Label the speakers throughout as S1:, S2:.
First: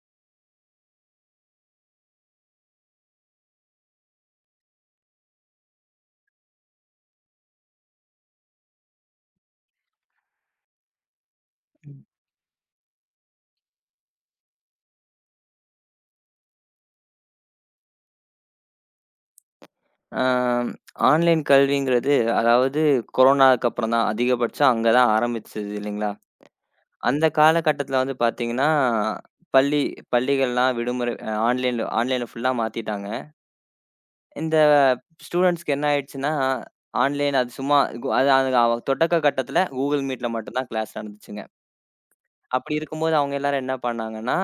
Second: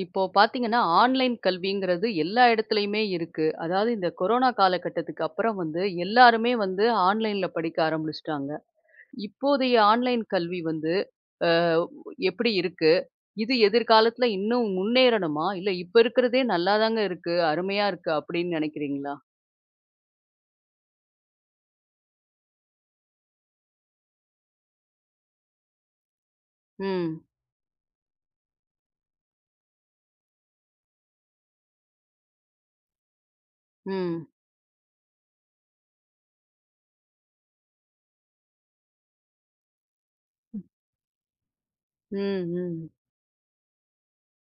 S1: இப்போ பார்த்தீங்கன்னா, ஆன்லைன் கல்விங்கிறது எல்லா இடத்துலயுமே இருக்கு. அதாவது இந்த கொரோனா காலகட்டத்துக்கு அப்புறம் வந்து எல்லாருமே வந்து ஆன்லைன்ல படிக்க ஆரம்பிச்சுட்டாங்க. இப்போதைய ஆன்லைன் கல்வி வந்து அ
S2: ம்.
S1: எப்படி இருக்கு? இது எதிர்காலத்துல இன்னும் முன்னேறணுமா? இல்ல இப்ப இருக்கிறதே நல்லாதாங்க இருக்கு, அருமையா இருக்கு அப்படின்னு நினைக்கிறீங்களா?
S2: ஆ ஆன்லைன் கல்விங்கிறது, அதாவது கொரோனாக்கு அப்புறம் தான் அதிகபட்சம் அங்க தான் ஆரம்பிச்சது இல்லைங்களா?
S1: ம்,
S2: அந்த காலகட்டத்தில வந்து பார்த்தீங்கன்னா, பள்ளி பள்ளிகள்லாம் விடுமுறை ஆன்லைன்ல ஆன்லைன்ல ஃபுல்லா மாத்திட்டாங்க.
S1: ம்,
S2: இந்த ஸ்டூடண்ட்ஸ்க்கு என்ன ஆயிடுச்சுன்னா, ஆன்லைன் அது சும்மா கு- அது அது அவ- தொடக்க கட்டத்தில Google Meetல மட்டும் தான் கிளாஸ் நடந்துச்சுங்க.
S1: ம்,
S2: அப்படி
S1: ம்,
S2: இருக்கும்போது அவங்க எல்லாரும் என்ன பண்ணாங்கன்னா,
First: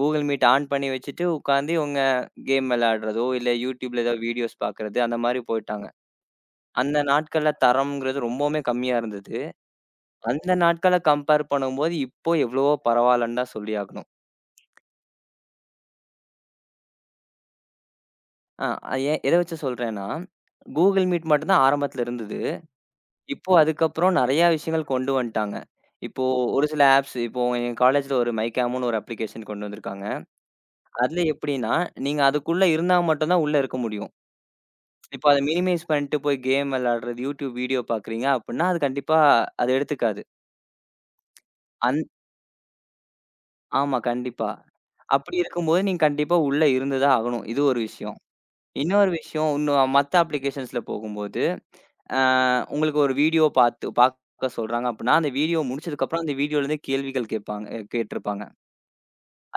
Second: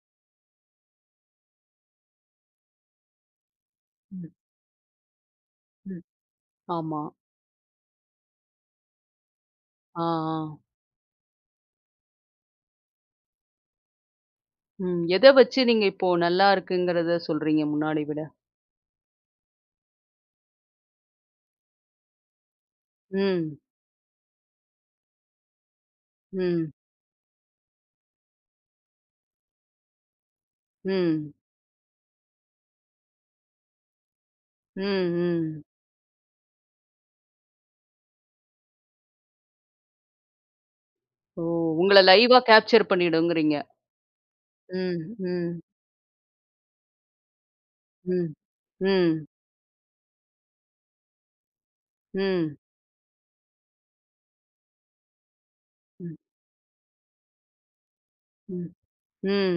S2: Google Meet ஆன் பண்ணி வச்சுட்டு உட்காந்து இவங்க கேம் விளையாடுறதோ, இல்ல YouTubeல ஏதோ
S1: ம்,
S2: வீடியோஸ் பார்க்கறது அந்த மாரி போய்ட்டாங்க.
S1: ம்.
S2: அந்த
S1: ஆமா.
S2: நாட்கள்ல தரம்ங்கிறது ரொம்பவுமே கம்மியா இருந்தது.
S1: ஆ, ஆ.
S2: அந்த நாட்கள கம்பேர் பண்ணும்போது, இப்போ எவ்வளவோ பரவால்லன்னு தான் சொல்லியாகணும்.
S1: ம். எத வச்சு நீங்க இப்போ நல்லா இருக்குங்கிறத சொல்றீங்க முன்னாடி விட?
S2: ஆ அது ஏன் எத வச்சு சொல்றேன்னா, Google Meet மட்டும் தான் ஆரம்பத்துல இருந்தது. இப்போ
S1: ம்,
S2: அதுக்கப்புறம் நெறைய விஷயங்கள் கொண்டு வந்துட்டாங்க. இப்போ ஒரு
S1: ம்,
S2: சில ஆப்ஸ் இப்போ என் காலேஜ்ல ஒரு மைக்காம்ன்னு ஒரு அப்ளிகேஷன் கொண்டு வந்திருக்காங்க. அதுல
S1: ம்.
S2: எப்படின்னா, நீங்க அதுக்குள்ள இருந்தா மட்டும் தான் உள்ள இருக்க முடியும்.
S1: ம்,
S2: இப்போ அத
S1: ம்.
S2: மினிமைஸ் பண்ணிட்டு போய் கேம் விளையாடுறது, YouTube வீடியோ பார்க்குறீங்க அப்படின்னா, அது கண்டிப்பா எடுத்துக்காது.
S1: ஓ! உங்கள
S2: அந்
S1: லைவா கேப்சர் பண்ணிடுங்கிறீங்க.
S2: ஆமா, கண்டிப்பா.
S1: ம்,
S2: அப்படி
S1: ம்,
S2: இருக்கும்போது நீங்க கண்டிப்பா உள்ள இருந்து தான் ஆகணும். இது ஒரு விஷயம்.
S1: ம்,
S2: இன்னொரு
S1: ம்,
S2: விஷயம், இன்னும் மத்த அப்ளிகேஷன்ஸ்ல போகும்போது, அ
S1: ம், ம்,
S2: உங்களுக்கு ஒரு வீடியோ பாத்து பாக்க சொல்றாங்க அப்படின்னா, அந்த வீடியோ
S1: ம்,
S2: முடிச்சதுக்கப்புறம் அந்த வீடியோலருந்து கேள்விகள் கேட்பாங்க, கேட்டிருப்பாங்க.
S1: ம்,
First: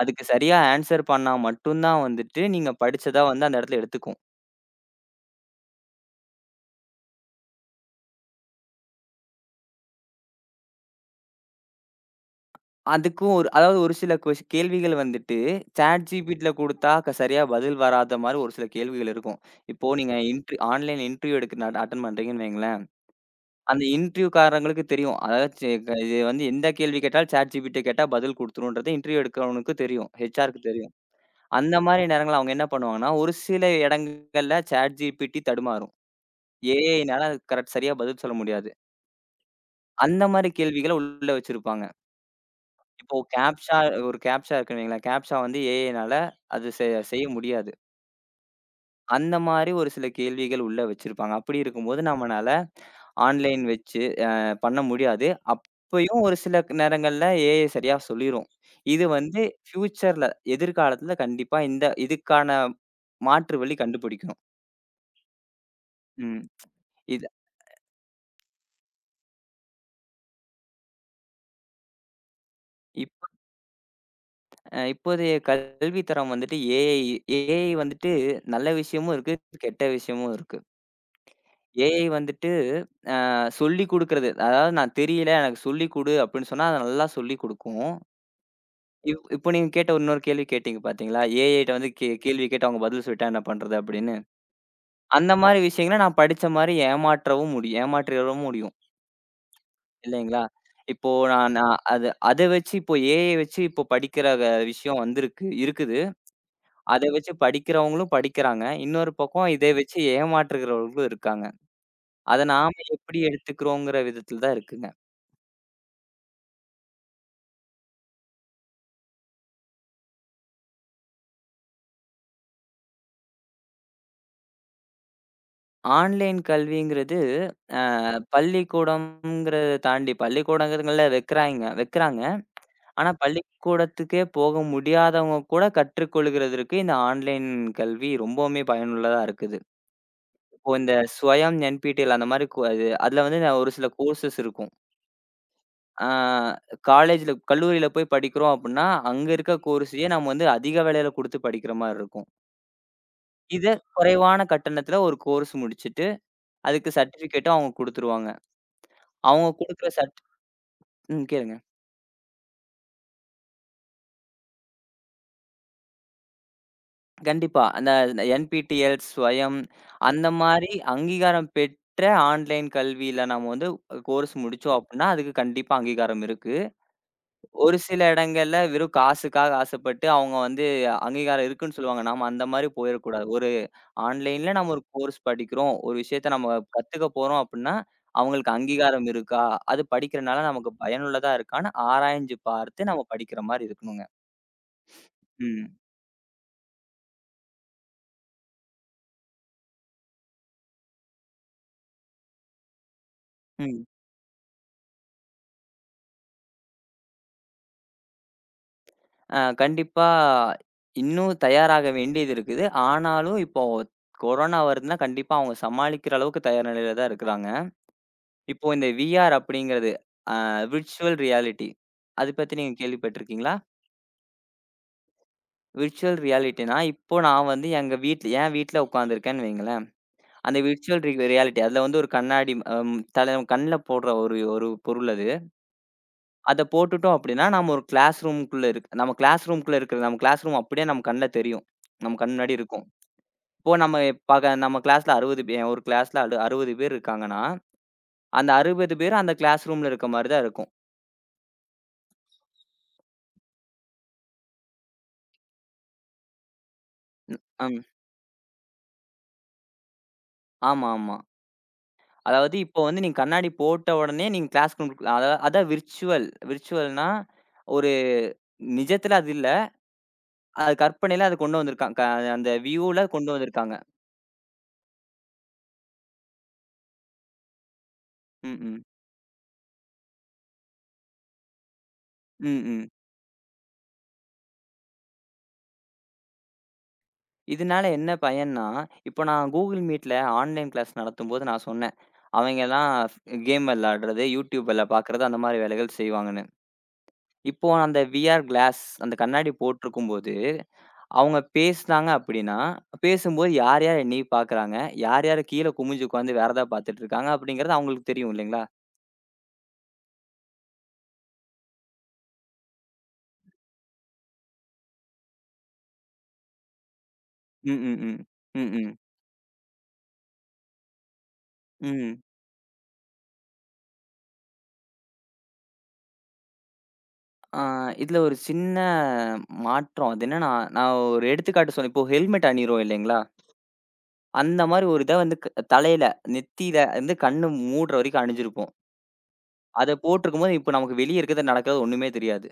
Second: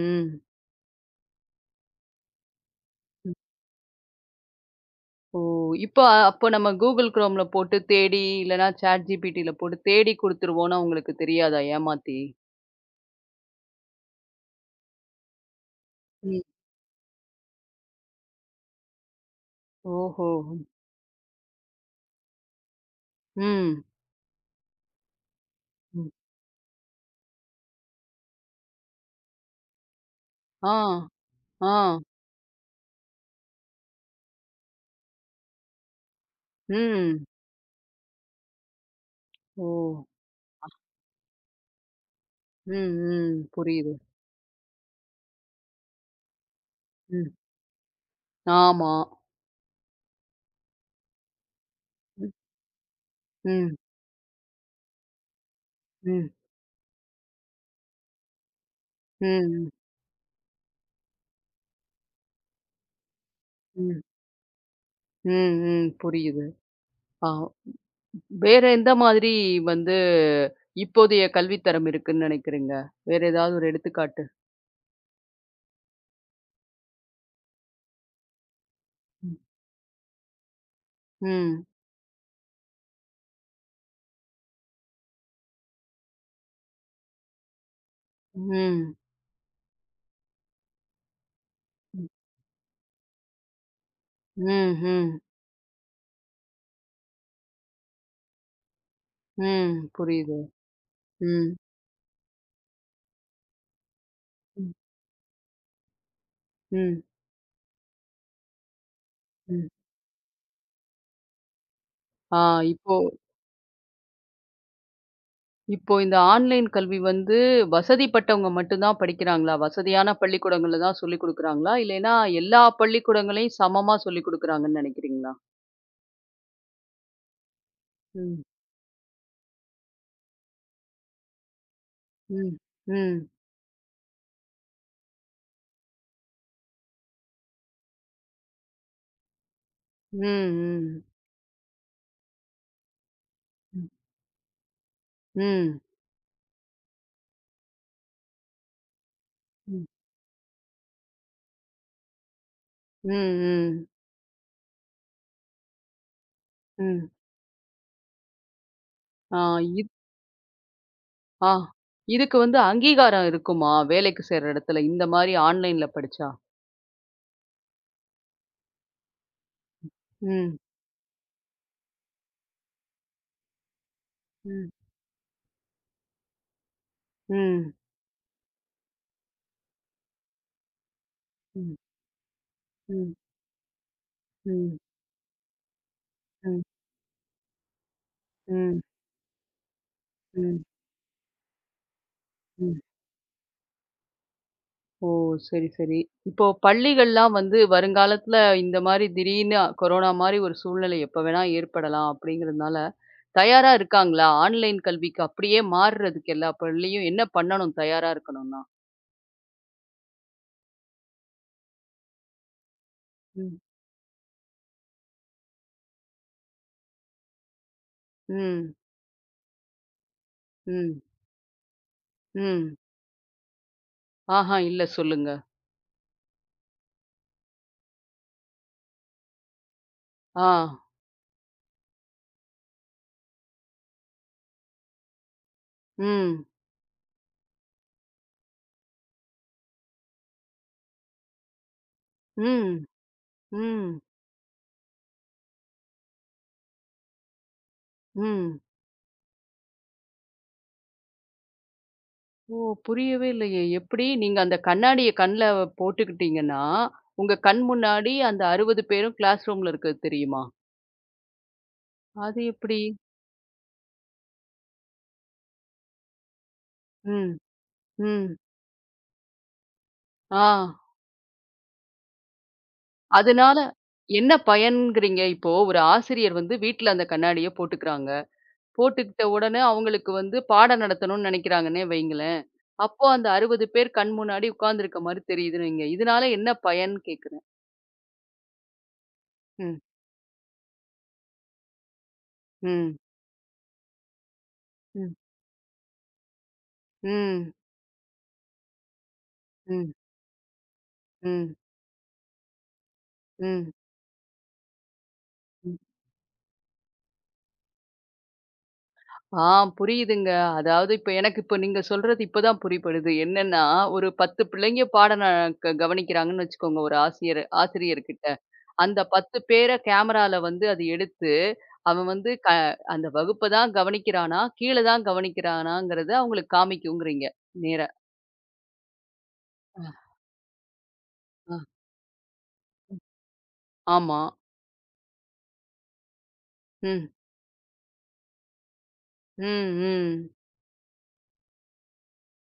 S2: அதுக்கு சரியா ஆன்ஸர் பண்ணா மட்டும் தான் வந்துட்டு, நீங்க படிச்சதா
S1: ம்.
S2: வந்து அந்த இடத்துல எடுத்துக்கும்.
S1: ஓ! இப்போ அப்போ நம்ம Google Chromeல போட்டு தேடி, இல்லன்னா ChatGPTல போட்டு தேடி குடுத்துருவோம்னா உங்களுக்கு தெரியாதா ஏமாத்தி?
S2: அதுக்கும் ஒரு அதாவது ஒரு சில கொஷ் கேள்விகள் வந்துட்டு,
S1: ம்.
S2: சாட்ஜிபிட்டில குடுத்தா சரியா பதில் வராத மாரி ஒரு சில கேள்விகள் இருக்கும். இப்போ நீங்க
S1: ஓஹோ!
S2: ஆன்லைன் இன்டர்வியூ எடுக்க அட்டெண்ட் பண்றீங்கன்னு வைங்களேன்.
S1: ம்,
S2: அந்த இன்டர்வியூக்காரங்களுக்கு தெரியும். அதாவது சே க
S1: ம்.
S2: இது வந்து எந்த கேள்வி கேட்டாலும் ChatGPT கேட்டா பதில் குடுத்துரும்ன்றது இன்டர்வியூ எடுக்கிறவனுக்கு தெரியும். ஹெச்ஆர்க்கு
S1: ஆ,
S2: தெரியும்.
S1: ஆ,
S2: அந்த மாரி நேரங்கள்ல அவங்க என்ன பண்ணுவாங்கன்னா, ஒரு சில இடங்கள்ல ChatGPT தடுமாறும். ஏஐனால
S1: ம்.
S2: அது சரியா பதில் சொல்ல முடியாது.
S1: ஓ!
S2: அந்த மாரி கேள்விகள உள்ள வச்சிருப்பாங்க.
S1: ம்,
S2: இப்போ
S1: ம்.
S2: கேப்ஷா
S1: புரியுது.
S2: ஒரு கேப்ஷா இருக்குன்னு வைங்களேன். கேப்ஷா வந்து ஏஐனால அது செ செய்ய
S1: ம்.
S2: முடியாது.
S1: ஆமா.
S2: அந்த மாரி ஒரு சில கேள்விகள் உள்ள வச்சிருப்பாங்க. அப்படி இருக்கும்போது
S1: ம்,
S2: நம்மனால ஆன்லைன்
S1: ம்,
S2: வச்சு பண்ண முடியாது. அப்பயும்
S1: ம்,
S2: ஒரு சில நேரங்கள்ல ஏஐ சரியா சொல்லிரும். இது வந்து
S1: ம்,
S2: ஃபியூச்சர்ல எதிர்காலத்துல கண்டிப்பா இந்த இதுக்கான மாற்று வழி
S1: ம்,
S2: கண்டுபிடிக்கணும்.
S1: ம், ம்.
S2: ம்.
S1: புரியுது.
S2: இது
S1: ஆ. வேற எந்த மாதிரி வந்து இப்போதைய கல்வித்தரம் இருக்குன்னு நினைக்கிறீங்க? வேற
S2: இப்ப
S1: ஏதாவது ஒரு எடுத்துக்காட்டு?
S2: அ இப்போதைய கல்வி தரம் வந்துட்டு ஏஐ ஏஐ வந்துட்டு நல்ல விஷயமும்
S1: ம்.
S2: இருக்கு, கெட்ட விஷயமும் இருக்கு.
S1: ம்.
S2: ஏஐ வந்துட்டு அ சொல்லிக் குடுக்குறது. அதாவது நான் தெரியல எனக்கு சொல்லிக் குடு அப்படின்னு சொன்னா, அது நல்லா சொல்லிக் குடுக்கும்.
S1: ம்.
S2: இப்போ நீங்க கேட்ட இன்னொரு கேள்வி கேட்டீங்க பார்த்தீங்களா? ஏஐட்ட வந்து கேள்வி கேட்டு அவங்க பதில் சொல்லிட்டா என்ன பண்றது அப்படின்னு?
S1: ம்.
S2: அந்த மாரி விஷயங்கள நான் படிச்ச மாரி ஏமாற்றவும் முடியும். ஏமாற்றிறவும் முடியும்.
S1: ம். புரியுது.
S2: இல்லைங்களா? இப்போ
S1: ம்.
S2: நான் நான் அத வச்சு இப்போ ஏஐ வச்சு இப்போ படிக்கிற
S1: ம்.
S2: விஷயம் இருக்குது.
S1: ம்.
S2: அத வச்சு படிக்கிறவங்களும் படிக்கிறாங்க. இன்னொரு பக்கம்
S1: ம்.
S2: இத வச்சு ஏமாற்றுகிறவர்களும் இருக்காங்க.
S1: ஆ
S2: அத நாம
S1: இப்போ
S2: எப்படி எடுத்துக்கிறோங்கிற விதத்தில தான் இருக்குங்க.
S1: இப்போ இந்த ஆன்லைன் கல்வி வந்து வசதிப்பட்டவங்க மட்டும் தான் படிக்கிறாங்களா? வசதியான பள்ளிக்கூடங்கள்ல தான் சொல்லிக் குடுக்குறாங்களா? இல்லைன்னா எல்லா பள்ளிக்கூடங்களையும் சமமா சொல்லிக் குடுக்குறாங்கன்னு நினைக்கிறீங்களா?
S2: ஆன்லைன் கல்விங்கிறது அ
S1: ம்.
S2: பள்ளிக்கூடம்ங்கிறத தாண்டி பள்ளிக்கூடங்கள்ல வைக்கிறாங்க.
S1: ம்.
S2: ஆனா
S1: ம்.
S2: பள்ளிக்கூடத்துக்கே போக முடியாதவங்க கூட கற்றுக்கொள்கிறதற்கு இந்த ஆன்லைன் கல்வி ரொம்பவுமே பயனுள்ளதா இருக்குது.
S1: ம்.
S2: இப்போ இந்த
S1: ம்.
S2: ஸ்வயம் என்பிடிஎல் அந்த மாரி கு அது அதுல வந்து நான் ஒரு
S1: ம்.
S2: சில கோர்சஸ் இருக்கும்.
S1: ம்.
S2: ஆ கல்லூரியில போய் படிக்கிறோம் அப்புட்ன்னா, அங்க இருக்க
S1: ம்.
S2: கோர்ஸயே நம்ம வந்து அதிக விலையில குடுத்து படிக்கிற மாரி இருக்கும். இத
S1: ம்.
S2: குறைவான கட்டணத்துல ஒரு கோர்ஸ் முடிச்சுட்டு, அதுக்கு
S1: ம்.
S2: சர்டிஃபிகேட்டும் அவங்க குடுத்துருவாங்க.
S1: ஆ
S2: அவங்க குடுக்குற சர்ட் ம்,
S1: ஆ.
S2: கேளுங்க.
S1: இதுக்கு வந்து அங்கீகாரம் இருக்குமா? வேலைக்கு சேர்ற இடத்துல, இந்த மாரி ஆன்லைன்ல படிச்சா?
S2: கண்டிப்பா. அந்த என்பிடிஎல், ஸ்வயம் அந்த
S1: ம்.
S2: மாரி அங்கீகாரம் பெற்ற ஆன்லைன் கல்வியில நம்ம வந்து கோர்ஸ்
S1: ம்.
S2: முடிச்சோம் அப்டின்னா, அதுக்கு கண்டிப்பா அங்கீகாரம் இருக்கு.
S1: ம்.
S2: ஒரு சில இடங்கள்ல வெறும் காசுக்காக ஆசைப்பட்டு அவங்க வந்து அங்கீகாரம்
S1: ம்.
S2: இருக்குன்னு சொல்லுவாங்க. நாம அந்த மாரி
S1: ம்.
S2: போயிறக்கூடாது. ஒரு ஆன்லைன்ல நம்ம
S1: ம்.
S2: ஒரு கோர்ஸ் படிக்கிறோம். ஒரு விஷயத்த நம்ம
S1: ம்.
S2: கத்துக்க போறோம் அப்டின்னா, அவங்களுக்கு
S1: ம்.
S2: அங்கீகாரம் இருக்கா? அது படிக்கிறனால
S1: ம்.
S2: நமக்கு பயனுள்ளதா இருக்கான்னு ஆராய்ஞ்சு
S1: ம்.
S2: பார்த்து நம்ம படிக்கிற மாரி இருக்கணுங்க.
S1: ஓ! சரி,
S2: ம்.
S1: சரி. இப்போ பள்ளிகள்லாம் வந்து வருங்காலத்துல இந்த மாரி திடீர்னு கொரோனா மாரி ஒரு சூழ்நிலை எப்ப வேணா ஏற்படலாம் அப்படிங்கிறதுனால, தயாரா
S2: ம்.
S1: இருக்காங்களா? ஆன்லைன் கல்விக்கு அப்படியே மாறுறதுக்கு எல்லா பள்ளியும் என்ன பண்ணணும் தயாரா இருக்கணும்னா?
S2: அ கண்டிப்பா இன்னும் தயாராக வேண்டியது இருக்குது. ஆனாலும்
S1: ம்.
S2: இப்போ கொரோனா வருதுன்னா, கண்டிப்பா அவங்க சமாளிக்கிற அளவுக்கு தயார் நிலையில தான் இருக்கிறாங்க. இப்போ
S1: ம்.
S2: இந்த விஆர் அப்படிங்கிறது அ
S1: ம்.
S2: Virtual reality. அது பத்தி
S1: ம்.
S2: நீங்க கேள்விப்பட்டுருக்கீங்களா?
S1: ஆஹா, இல்ல சொல்லுங்க.
S2: விர்ச்சுவல் ரியாலிட்டினா, இப்போ நான் வந்து எங்க வீட்ல என் வீட்ல உட்காந்துருக்கேன்னு வைங்களேன்.
S1: ஆ.
S2: அந்த விர்ச்சுவல் ரியாலிட்டி அதுல வந்து ஒரு கண்ணாடி அம் தல கண்ல போடுற ஒரு ஒரு பொருள் அது.
S1: ம்.
S2: அத போட்டுட்டோம் அப்படின்னா, நம்ம ஒரு கிளாஸ் ரூம்க்குள்ள இருக் நம்ம கிளாஸ் ரூம்க்குள்ள இருக்கிற நம்ம கிளாஸ் ரூம் அப்படியே நம்ம கண்ல தெரியும். நம்ம கண் முன்னாடி
S1: ம்.
S2: இருக்கும். இப்போ நம்ம
S1: ம்.
S2: பக நம்ம கிளாஸ்ல 60 பே ஒரு கிளாஸ்ல 60 பேர் இருக்காங்கன்னா, அந்த
S1: ம்.
S2: 60 பேரும் அந்த கிளாஸ் ரூம்ல இருக்க மாரி தான் இருக்கும்.
S1: ஓ! புரியவே இல்லையே! எப்படி நீங்க அந்த கண்ணாடிய கண்ல போட்டுக்கிட்டீங்கன்னா, உங்க
S2: ம்.
S1: கண்
S2: அம்.
S1: முன்னாடி அந்த 60 பேரும் கிளாஸ் ரூம்ல இருக்கிறது தெரியுமா?
S2: ஆமா, ஆமா.
S1: அது
S2: அதாவது
S1: எப்படி?
S2: இப்போ வந்து நீங்க கண்ணாடி போட்ட உடனே நீங்க கிளாஸ் ரூம்க்கு அதா அதான் விர்ச்சுவல். விர்ச்சுவல்னா
S1: ம்.
S2: ஒரு
S1: ம்.
S2: நிஜத்துல அது இல்ல.
S1: ஆ.
S2: அது கற்பனையில அது கொண்டு வந்திருக்காங்க. அந்த வியூல கொண்டு
S1: அதனால
S2: வந்திருக்காங்க.
S1: என்ன பயன்கிறீங்க? இப்போ ஒரு ஆசிரியர் வந்து வீட்ல அந்த கண்ணாடிய போட்டுக்கிறாங்க.
S2: ம். ம்.
S1: போட்டுக்கிட்ட உடனே அவங்களுக்கு வந்து பாடம் நடத்தணும்னு நினைக்கிறாங்கன்னே வைங்களேன்.
S2: ம். ம்.
S1: அப்போ அந்த 60 பேர் கண் முன்னாடி உட்கார்ந்திருக்க மாரி தெரியுதுன்னு வைங்க. இதனால என்ன பயன் கேட்கிறேன்?
S2: இதனால என்ன பயன்னா, இப்போ நான்
S1: ம்.
S2: Google Meetல ஆன்லைன் கிளாஸ் நடத்தும்போது நான் சொன்னேன்.
S1: ம்.
S2: அவங்கலாம் கேம் விளையாடுறது, YouTubeல
S1: ம்.
S2: பார்க்குறது அந்த மாரி வேலைகள் செய்வாங்கன்னு.
S1: ம்.
S2: இப்போ அந்த விஆர் கிளாஸ் அந்த கண்ணாடி
S1: ம்.
S2: போட்டிருக்கும்போது, அவங்க
S1: ம்.
S2: பேசினாங்க அப்படின்னா, பேசும்போது
S1: ம்.
S2: யார் யார் என்னைய பார்க்குறாங்க, யார் யார் கீழ
S1: ம்.
S2: குமிஞ்சு உட்கார்ந்து வேற எதா பார்த்துட்டு இருக்காங்க அப்படிங்கிறது அவங்களுக்கு தெரியும் இல்லைங்களா?
S1: ஆ புரியுதுங்க. அதாவது இப்ப எனக்கு இப்ப நீங்க சொல்றது இப்பதான் புரியப்படுது. என்னன்னா, ஒரு 10 பிள்ளைங்க பாடம் ந க கவனிக்கிறாங்கன்னு வச்சுக்கோங்க, ஒரு ஆசிரியர்
S2: ம், ம்,
S1: ஆசிரியர்கிட்ட.
S2: ம். ம், ம்.
S1: அந்த 10 பேர கேமரால வந்து அது எடுத்து, அவன்
S2: ம்.
S1: வந்து அந்த வகுப்ப தான் கவனிக்கிறானா, கீழ தான் கவனிக்கிறானாங்கிறத அவங்களுக்கு காமிக்குங்கிறீங்க.
S2: ஆ
S1: நேரா.
S2: இதுல ஒரு சின்ன
S1: அ,
S2: மாற்றம். அது என்னன்னா, நான் ஒரு
S1: அ.
S2: எடுத்துக்காட்டு சொன்னேன். இப்போ ஹெல்மெட் அணியிறோம் இல்லைங்களா?
S1: ஆமா.
S2: அந்த மாரி ஒரு இத வந்து தலையில, நெத்தியில
S1: ம்.
S2: வந்து கண்ணு மூடுற வரைக்கும் அணிஞ்சிருப்போம்.
S1: ம்,
S2: அத
S1: ம்.
S2: போட்டிருக்கும்போது, இப்போ நமக்கு வெளிய இருக்கிறது நடக்கிறது ஒண்ணுமே தெரியாது.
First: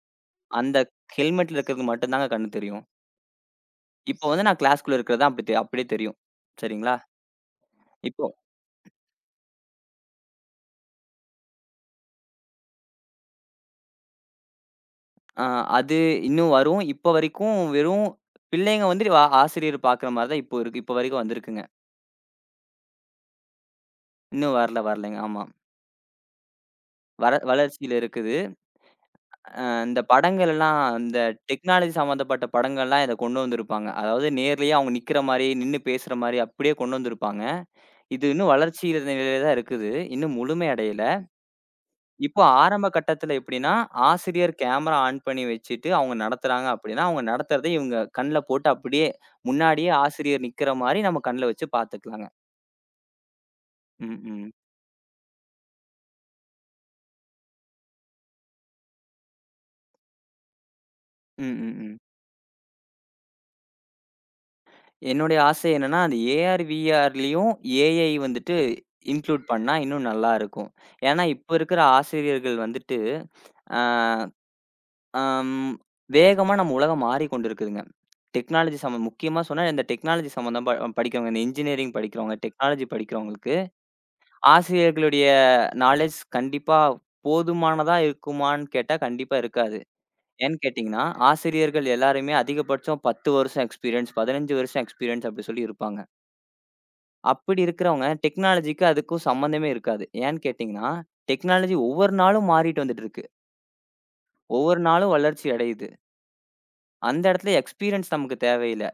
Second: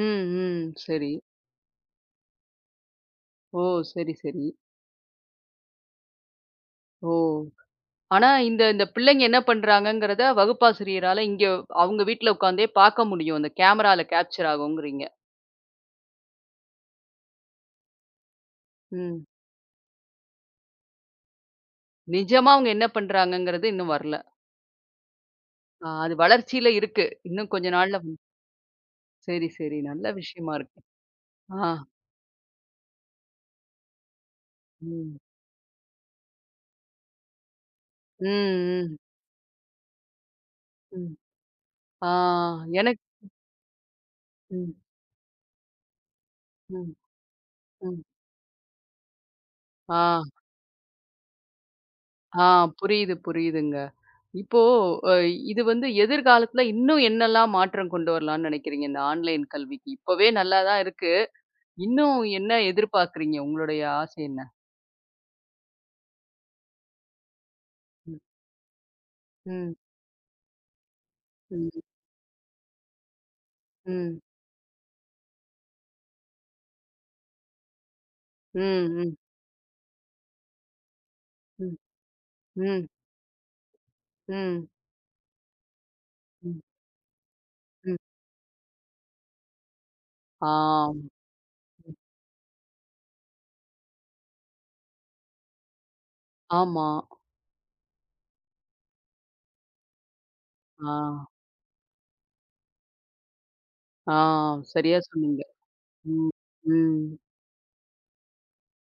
S1: ம், ம்.
S2: அந்த
S1: சரி.
S2: ஹெல்மெட்ல இருக்கிறது மட்டும் தாங்க கண்ணு தெரியும்.
S1: ஓ! சரி,
S2: இப்போ
S1: சரி.
S2: வந்து நான் கிளாஸ்க்குள்ள இருக்கிறது தான் அப்படியே தெரியும். சரிங்களா?
S1: ஓ!
S2: இப்போ
S1: ஆனா, இந்த இந்த பிள்ளைங்க என்ன பண்றாங்கங்கிறத வகுப்பாசிரியரால இங்க அவங்க வீட்ல உட்காந்தே பார்க்க முடியும். அந்த கேமரால கேப்சர் ஆகுங்கிறீங்க.
S2: அ அது இன்னும் வரும். இப்போ வரைக்கும் வெறும் பிள்ளைங்க வந்து
S1: ம்.
S2: ஆசிரியர் பார்க்குற மாரி தான் இப்போ இருக்கு. இப்போ வரைக்கும் வந்திருக்குங்க.
S1: நிஜமா அவங்க என்ன பண்றாங்கங்கிறது இன்னும் வரல.
S2: இன்னும் வரல வரலைங்க. ஆமா.
S1: ஆ அது வளர்ச்சியில இருக்கு. இன்னும் கொஞ்ச நாள்ல
S2: வளர்ச்சியில இருக்குது.
S1: சரி, சரி.
S2: இந்த
S1: நல்ல
S2: படங்கள்
S1: விஷயமா
S2: எல்லாம்
S1: இருக்கு.
S2: இந்த
S1: ஆ.
S2: டெக்னாலஜி சம்மந்தப்பட்ட படங்கள்லாம் இத கொண்டு வந்திருப்பாங்க. அதாவது நேர்லயே அவங்க
S1: ம்.
S2: நிக்கிற மாரி, நின்னு பேசுற மாரி அப்படியே கொண்டு வந்திருப்பாங்க. இது
S1: ம்,
S2: இன்னும்
S1: ம்,
S2: வளர்ச்சியில நிலையில தான் இருக்குது. இன்னும் முழுமை அடையல.
S1: ம். ஆ
S2: இப்போ ஆரம்ப
S1: எனக்கு
S2: கட்டத்துல எப்படின்னா, ஆசிரியர்
S1: ம்,
S2: கேமரா ஆன் பண்ணி வச்சுட்டு அவங்க நடத்துறாங்க
S1: ம்,
S2: அப்படின்னா, அவங்க நடத்துறத இவங்க
S1: ம்.
S2: கண்ல போட்டு அப்படியே முன்னாடியே
S1: ஆ,
S2: ஆசிரியர் நிக்கிற மாரி நம்ம கண்ல வச்சு பாத்துக்கலாங்க.
S1: ஆ புரியுது, புரியுதுங்க.
S2: ம், ம்.
S1: இப்போ அ இது வந்து எதிர்காலத்துல இன்னும் என்னெல்லாம் மாற்றம் கொண்டு வரலான்னு நினைக்கிறீங்க? இந்த ஆன்லைன் கல்விக்கு? இப்பவே நல்லா தான் இருக்கு.
S2: ம், ம், ம்.
S1: இன்னும் என்ன எதிர்பார்க்குறீங்க? உங்களுடைய ஆசை என்ன?
S2: என்னுடைய ஆசை என்னன்னா, அந்த ஏஆர், விஆர்லயும் ஏஐ
S1: ம்.
S2: வந்துட்டு இன்க்ளூட்
S1: ம்.
S2: பண்ணா இன்னும் நல்லா இருக்கும். ஏன்னா, இப்ப
S1: ம்.
S2: இருக்கிற ஆசிரியர்கள் வந்துட்டு, ஆ,
S1: ம்.
S2: அம் வேகமா நம்ம உலகம் மாறிக்கொண்டிருக்குதுங்க.
S1: ம்.
S2: டெக்னாலஜி
S1: ம்.
S2: முக்கியமா சொன்னா இந்த டெக்னாலஜி சம்மந்தமா படிக்கிறவங்க, இந்த
S1: ம்.
S2: இன்ஜினியரிங் படிக்கிறவங்க,
S1: ம்.
S2: டெக்னாலஜி படிக்கிறவங்களுக்கு
S1: ம்.
S2: ஆசிரியர்களுடைய நாலேட்ஜ்
S1: ம்.
S2: கண்டிப்பா
S1: ம்.
S2: போதுமானதா இருக்குமான்னு கேட்டா, கண்டிப்பா இருக்காது.
S1: ஆ.
S2: ஏன்னு கேட்டீங்கன்னா, ஆசிரியர்கள் எல்லாருமே அதிகபட்சம் 10 வருஷம் எக்ஸ்பீரியன்ஸ், 15 வருஷம் எக்ஸ்பீரியன்ஸ் அப்படி சொல்லி இருப்பாங்க.
S1: ஆமா.
S2: அப்படி இருக்கிறவங்க டெக்னாலஜிக்கு அதுக்கும் சம்மந்தமே இருக்காது. ஏன்னு கேட்டீங்கன்னா,
S1: ஆ.
S2: டெக்னாலஜி ஒவ்வொரு நாளும் மாறிட்டு வந்துட்டு இருக்கு.
S1: ஆ.
S2: ஒவ்வொரு
S1: சரியா
S2: நாளும்
S1: சொன்னீங்க.
S2: வளர்ச்சி அடையுது.
S1: ம். ம்.
S2: அந்த இடத்துல எக்ஸ்பீரியன்ஸ் நமக்கு தேவையில்ல.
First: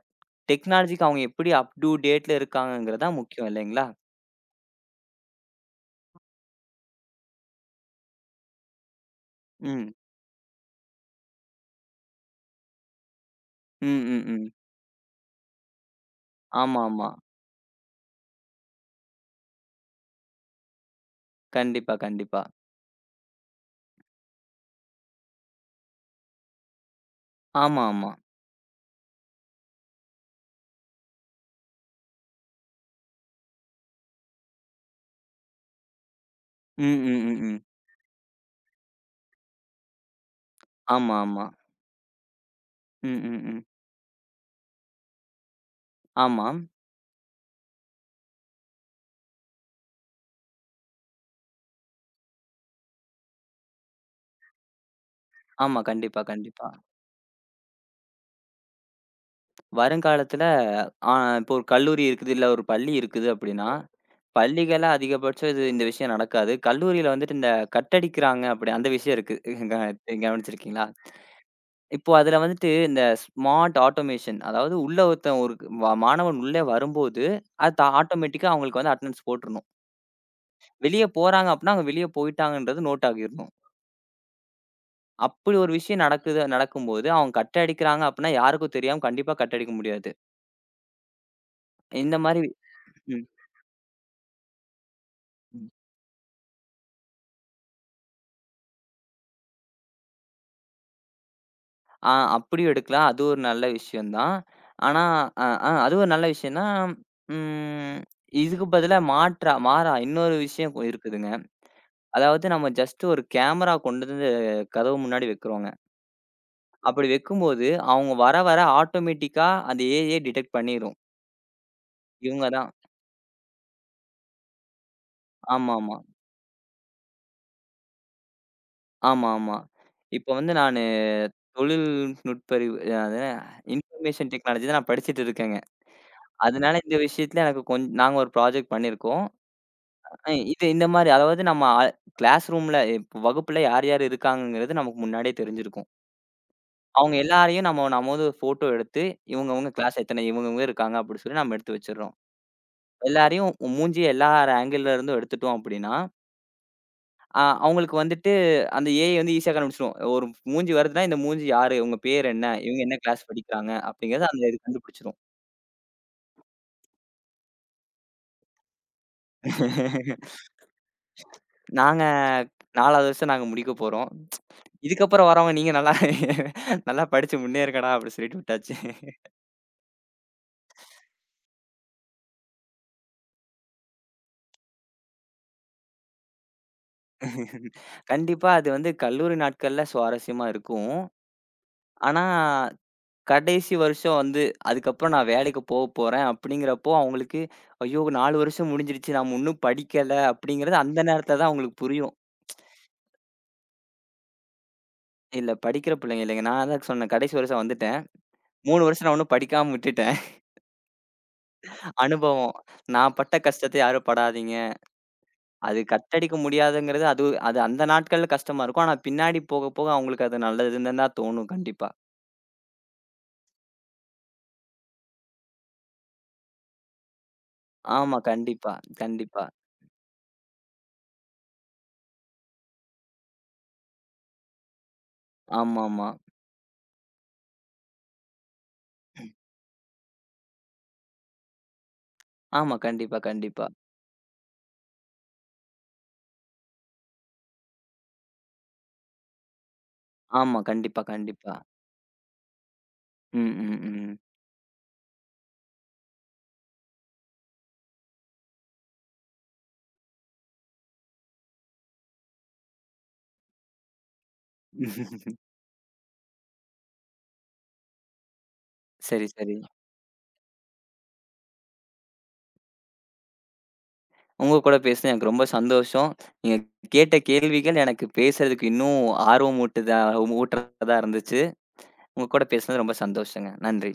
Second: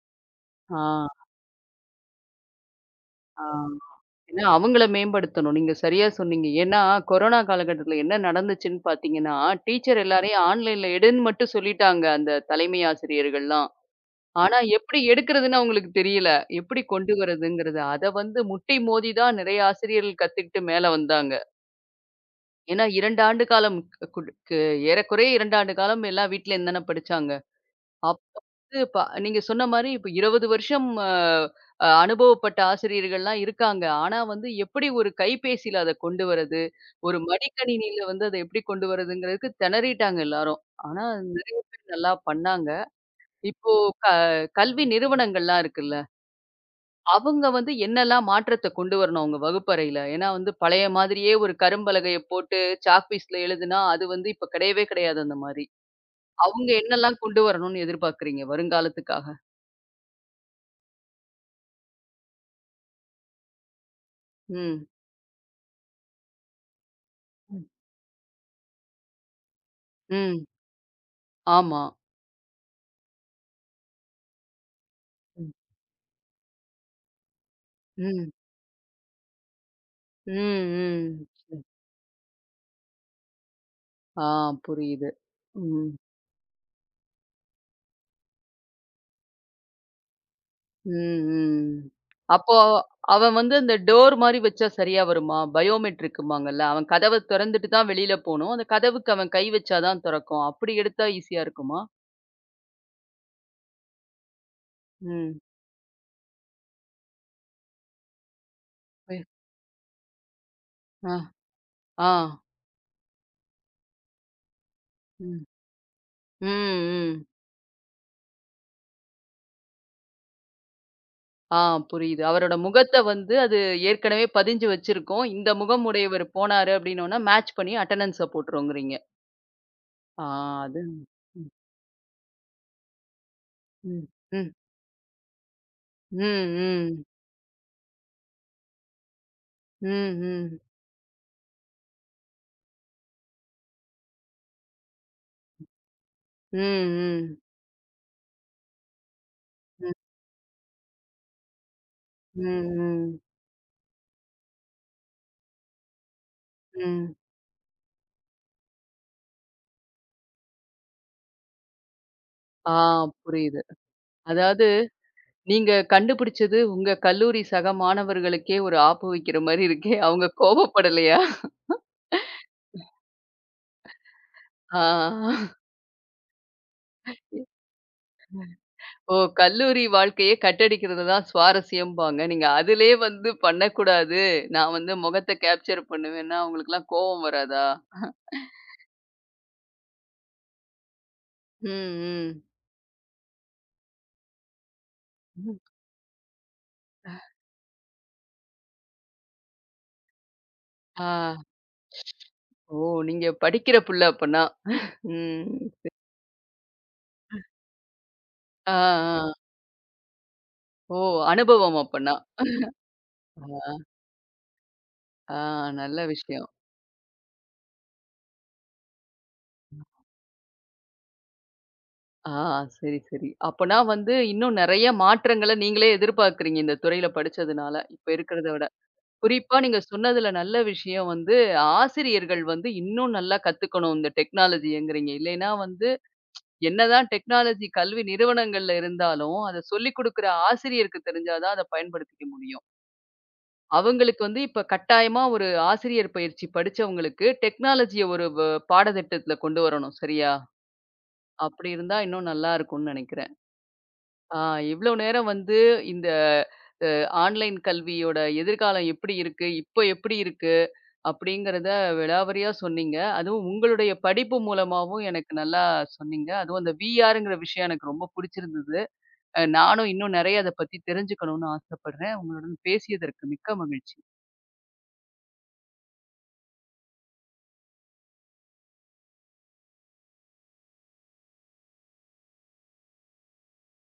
S2: டெக்னாலஜிக்கு அவங்க
S1: ஆ.
S2: எப்படி அப் டூ டேட்ல இருக்காங்கங்கிறது தான்
S1: ஆ.
S2: முக்கியம் இல்லைங்களா?
S1: ஏன்னா அவங்கள மேம்படுத்தணும். நீங்க சரியா சொன்னீங்க. ஏன்னா கொரோனா காலகட்டத்தில என்ன நடந்துச்சுன்னு பார்த்தீங்கன்னா,
S2: ம்.
S1: டீச்சர் எல்லாரையும் ஆன்லைன்ல எடுன்னு மட்டும் சொல்லிட்டாங்க அந்த தலைமை ஆசிரியர்கள்லாம்.
S2: ம், ம், ம்.
S1: ஆனா எப்படி எடுக்கிறதுன்னு அவங்களுக்கு தெரியல. எப்படி
S2: ஆமாமா.
S1: கொண்டு வரதுங்கிறது. அத வந்து முட்டி மோதி தான் நிறைய ஆசிரியர்கள் கத்துக்கிட்டு மேல வந்தாங்க.
S2: கண்டிப்பா, கண்டிப்பா.
S1: ஏன்னா 2 ஆண்டு காலம் ஏறக்குறைய 2 ஆண்டு காலம் எல்லாம் வீட்லேருந்து தானே படிச்சாங்க.
S2: ஆமாமா.
S1: அப்ப வந்து நீங்க சொன்ன மாரி இப்ப 20 வருஷம் அ அ அனுபவப்பட்ட ஆசிரியர்கள்லாம் இருக்காங்க. ஆனா வந்து எப்படி ஒரு கைபேசியில அத கொண்டு வரது,
S2: ம்,
S1: ஒரு
S2: ம், ம், ம்.
S1: மடிக்கணினியில வந்து அத எப்படி கொண்டு வரதுங்கிறதுக்கு திணறிட்டாங்க எல்லாரும். ஆனா
S2: ஆமா, ஆமா.
S1: நிறைய பேர் நல்லா பண்ணாங்க.
S2: ம், ம், ம்.
S1: இப்போ க கல்வி நிறுவனங்கள்லாம் இருக்குல்ல.
S2: ஆமா.
S1: அவங்க வந்து என்னெல்லாம் மாற்றத்த கொண்டு வரணும் அவங்க வகுப்பறையில? ஏன்னா வந்து பழைய மாதிரியே ஒரு கரும்பலகைய போட்டு சாக் பீஸ்ல எழுதுனா, அது வந்து இப்ப கிடையவே கிடையாது அந்த மாரி.
S2: ஆமா. கண்டிப்பா, கண்டிப்பா.
S1: அவங்க என்னெல்லாம் கொண்டு வரணும்னு எதிர்பார்க்கிறீங்க வருங்காலத்துக்காக?
S2: வருங்காலத்துல ஆ இப்போ ஒரு கல்லூரி இருக்குது, இல்ல ஒரு பள்ளி இருக்குது அப்படின்னா,
S1: ம்.
S2: பள்ளிகள்ல அதிகபட்சம் இது இந்த விஷயம் நடக்காது. கல்லூரியில வந்துட்டு இந்த
S1: ம்.
S2: கட் அடிக்கிறாங்க அப்படி அந்த விஷயம் இருக்கு. க
S1: ம்.
S2: கவனிச்சிருக்கீங்களா?
S1: ஆமா.
S2: இப்போ அதுல வந்துட்டு இந்த ஸ்மார்ட் ஆட்டோமேஷன் அதாவது உள்ள ஒருத்தன்
S1: ம்.
S2: ஒரு வ மாணவன் உள்ளே வரும்போது, அது
S1: ம்.
S2: ஆட்டோமேட்டிக்கா அவங்களுக்கு வந்து அட்டெண்டன்ஸ் போட்டுறணும்.
S1: ம்.
S2: வெளிய
S1: ம்.
S2: போறாங்க அப்படின்னா, அவங்க வெளிய போயிட்டாங்கன்றது நோட் ஆகிரணும்.
S1: ஆ புரியுது.
S2: அப்படி ஒரு
S1: ம்.
S2: விஷயம் நடக்கும்போது, அவங்க கட் அடிக்கிறாங்க அப்படீன்னா, யாருக்கும் தெரியாம கண்டிப்பா கட் அடிக்க முடியாது.
S1: ம். ம்.
S2: இந்த மாரி
S1: அப்போ
S2: ம்.
S1: அவன் வந்து அந்த டோர் மாரி வச்சா சரியா வருமா?
S2: ம்.
S1: பயோமெட்ரிக்கும்பாங்கல்ல. அவன் கதவ தொறந்துட்டு தான் வெளியில போணும். அந்த கதவுக்கு அவன் கை வச்சா தான் தொறக்கும். அப்படி எடுத்தா ஈஸியா இருக்குமா?
S2: ஆ அப்படியும் எடுக்கலாம். அது ஒரு நல்ல விஷயம் தான். ஆனா
S1: ம்.
S2: அ ஆ அது ஒரு நல்ல விஷயம் தான். ம் இதுக்கு பதிலா
S1: போய்
S2: மாறா இன்னொரு விஷயம்
S1: ஆ,
S2: இருக்குதுங்க.
S1: ஆ.
S2: அதாவது நம்ம ஜஸ்ட் ஒரு கேமரா கொண்டு வந்து கதவு முன்னாடி
S1: ம்.
S2: வைக்கிறோங்க.
S1: ம்,
S2: அப்படி
S1: ம்.
S2: வைக்கும்போது, அவங்க வர வர ஆட்டோமேட்டிக்கா அந்த ஏஐ டிடெக்ட் பண்ணிரும்.
S1: ஆ புரியுது.
S2: இவங்க
S1: அவரோட
S2: தான்
S1: முகத்த வந்து அது ஏற்கனவே பதிஞ்சு வச்சிருக்கும். இந்த முகம்
S2: ஆமாமா.
S1: உடையவர் போனாரு அப்படின்னோன, மேட்ச் பண்ணி அட்டெண்டன்ஸ போட்டுருவோங்கிறீங்க.
S2: ஆமா, ஆமா.
S1: ஆ
S2: இப்ப வந்து
S1: அது
S2: நானு
S1: ம்,
S2: தொழில்நுட்பறிவு அது என்ன
S1: ம்,
S2: இன்ஃபர்மேஷன்
S1: ம்,
S2: டெக்னாலஜி தான் நான் படிச்சுட்டு இருக்கேங்க.
S1: ம்,
S2: அதனால இந்த
S1: ம்,
S2: விஷயத்துல எனக்கு நாங்க ஒரு ப்ராஜெக்ட் பண்ணியிருக்கோம்.
S1: ம், ம்,
S2: இது இந்த மாரி அதாவது நம்ம அ கிளாஸ் ரூம்ல இப்ப வகுப்புல யார் யார் இருக்காங்கங்கிறது நமக்கு முன்னாடியே தெரிஞ்சிருக்கும்.
S1: ம்,
S2: அவங்க
S1: ம்,
S2: எல்லாரையும் நம்ம நம்ம வந்து ஃபோட்டோ எடுத்து இவங்கவங்க
S1: ம்,
S2: கிளாஸ் எத்தனை இவங்கவங்க இருக்காங்க அப்படின்னு சொல்லி நம்ம எடுத்து வச்சுடுறோம்.
S1: ம், ம்,
S2: எல்லாரையும் மூஞ்சிய எல்லா ஆங்கிள்ல இருந்தும் எடுத்துட்டோம் அப்படின்னா
S1: ம்.
S2: அவங்களுக்கு வந்துட்டு அந்த ஏஐ வந்து ஈஸியா கண்டுபிடிச்சுரும். ஒரு மூஞ்சி வருதுன்னா, இந்த மூஞ்சி யாரு? உங்க பேர் என்ன?
S1: ஆ
S2: இவங்க என்ன கிளாஸ்
S1: புரியுது.
S2: படிக்கிறாங்க? அப்படிங்கிறத அந்த இது
S1: அதாவது
S2: கண்டுபிடிச்சுரும்.
S1: நீங்க கண்டுபிடிச்சது உங்க கல்லூரி சக மாணவர்களுக்கே ஒரு ஆப்பு வைக்கிற மாரி இருக்கே! அவங்க கோபப்படலையா?
S2: நாங்க 4வது வருஷம் நாங்க முடிக்க போறோம்.
S1: ஆ.
S2: இதுக்கப்புறம் வரவங்க நீங்க நல்லா நல்லா படிச்சு முன்னேறுங்கடா அப்படின்னு சொல்லிட்டு விட்டாச்சு.
S1: ஓ! கல்லூரி வாழ்க்கையே கட் அடிக்கிறது தான் சுவாரஸ்யம்பாங்க. நீங்க அதிலயே வந்து பண்ணக்கூடாது. நான் வந்து முகத்த கேப்சர் பண்ணுவேன்னா, உங்களுக்கெல்லாம் கோவம் வராதா?
S2: கண்டிப்பா அது வந்து கல்லூரி நாட்கள்ல சுவாரஸ்யமா இருக்கும்.
S1: ம்,
S2: ஆனா
S1: ம்.
S2: கடைசி வருஷம் வந்து, அதுக்கப்புறம் நான்
S1: ம்.
S2: வேலைக்கு போறேன் அப்படிங்கிறப்போ, அவங்களுக்கு ஐயோ! 4 வருஷம் முடிஞ்சிருச்சு. நம்ம இன்னும் படிக்கல அப்படிங்கிறது அந்த
S1: ஆ.
S2: நேரத்துல தான் அவங்களுக்கு புரியும்.
S1: ஓ! நீங்க படிக்கிற புள்ள அப்பன்னா. ம்.
S2: இல்ல படிக்கிற பிள்ளைங்க இல்லைங்க. நான் அதான் சொன்னேன் கடைசி வருஷம் வந்துட்டேன்.
S1: ஆ,
S2: 3 வருஷம் நான்
S1: ஆ.
S2: ஒன்னும் படிக்காம விட்டுட்டேன்.
S1: ஓ! அனுபவம் அப்பன்னா.
S2: அனுபவம். நான் பட்ட
S1: ஆ,
S2: கஷ்டத்த யாரும் படாதீங்க.
S1: ஆ
S2: அது
S1: நல்ல
S2: கட்டடிக்க
S1: விஷயம்.
S2: முடியாதுங்கிறது அது அது அந்த நாட்கள்ல கஷ்டமா இருக்கும். ஆனா பின்னாடி போக போக அவங்களுக்கு அது நல்லதுன்னு தான் தோணும் கண்டிப்பா.
S1: ஆ சரி, சரி. அப்பன்னா வந்து இன்னும் நெறைய மாற்றங்கள நீங்களே எதிர்பார்க்கிறீங்க இந்த துறையில படிச்சதுனால, இப்ப
S2: ஆமா.
S1: இருக்கிறத விட.
S2: கண்டிப்பா, கண்டிப்பா.
S1: குறிப்பா நீங்க சொன்னதுல நல்ல விஷயம் வந்து, ஆசிரியர்கள் வந்து இன்னும் நல்லா கத்துக்கணும் இந்த டெக்னாலஜிங்கிறீங்க. இல்லைன்னா
S2: ஆமாமா.
S1: வந்து
S2: ஆமா.
S1: என்னதான் டெக்னாலஜி கல்வி நிறுவனங்கள்ல இருந்தாலும், அத சொல்லிக் குடுக்குற ஆசிரியருக்கு தெரிஞ்சா தான் அத பயன்படுத்திக்க முடியும்.
S2: ஆமா, கண்டிப்பா, கண்டிப்பா.
S1: அவங்களுக்கு வந்து இப்ப கட்டாயமா ஒரு ஆசிரியர் பயிற்சி படிச்சவங்களுக்கு டெக்னாலஜிய ஒரு வ பாடத்திட்டத்துல கொண்டு வரணும். சரியா?
S2: ஆமா. கண்டிப்பா, கண்டிப்பா.
S1: அப்படி இருந்தா இன்னும் நல்லா இருக்கும்னு நெனைக்கிறேன்.
S2: ம். ம், ம்.
S1: ஆ இவ்ளோ நேரம் வந்து இந்த அ ஆன்லைன் கல்வியோட எதிர்காலம் எப்படி இருக்கு? இப்ப எப்படி இருக்கு? அப்படிங்கிறத விலாவரியா சொன்னீங்க. அதுவும் உங்களுடைய படிப்பு மூலமாவும் எனக்கு நல்லா சொன்னீங்க. அதுவும் அந்த விஆர்ங்கிற விஷயம் எனக்கு ரொம்ப பிடிச்சிருந்தது.
S2: சரி, சரி.
S1: நானும் இன்னும் நெறைய அத பத்தி தெரிஞ்சுக்கணும்னு ஆசைப்படுறேன். உங்களுடன் பேசியதற்கு மிக்க மகிழ்ச்சி.
S2: உங்க கூட பேசுனது எனக்கு ரொம்ப சந்தோஷம். நீங்க கேட்ட கேள்விகள் எனக்கு பேசுறதுக்கு இன்னும் ஆர்வம் ஊட்டுதா ஊட்டுறதா இருந்துச்சு. உங்க கூட பேசுனது ரொம்ப சந்தோஷங்க. நன்றி.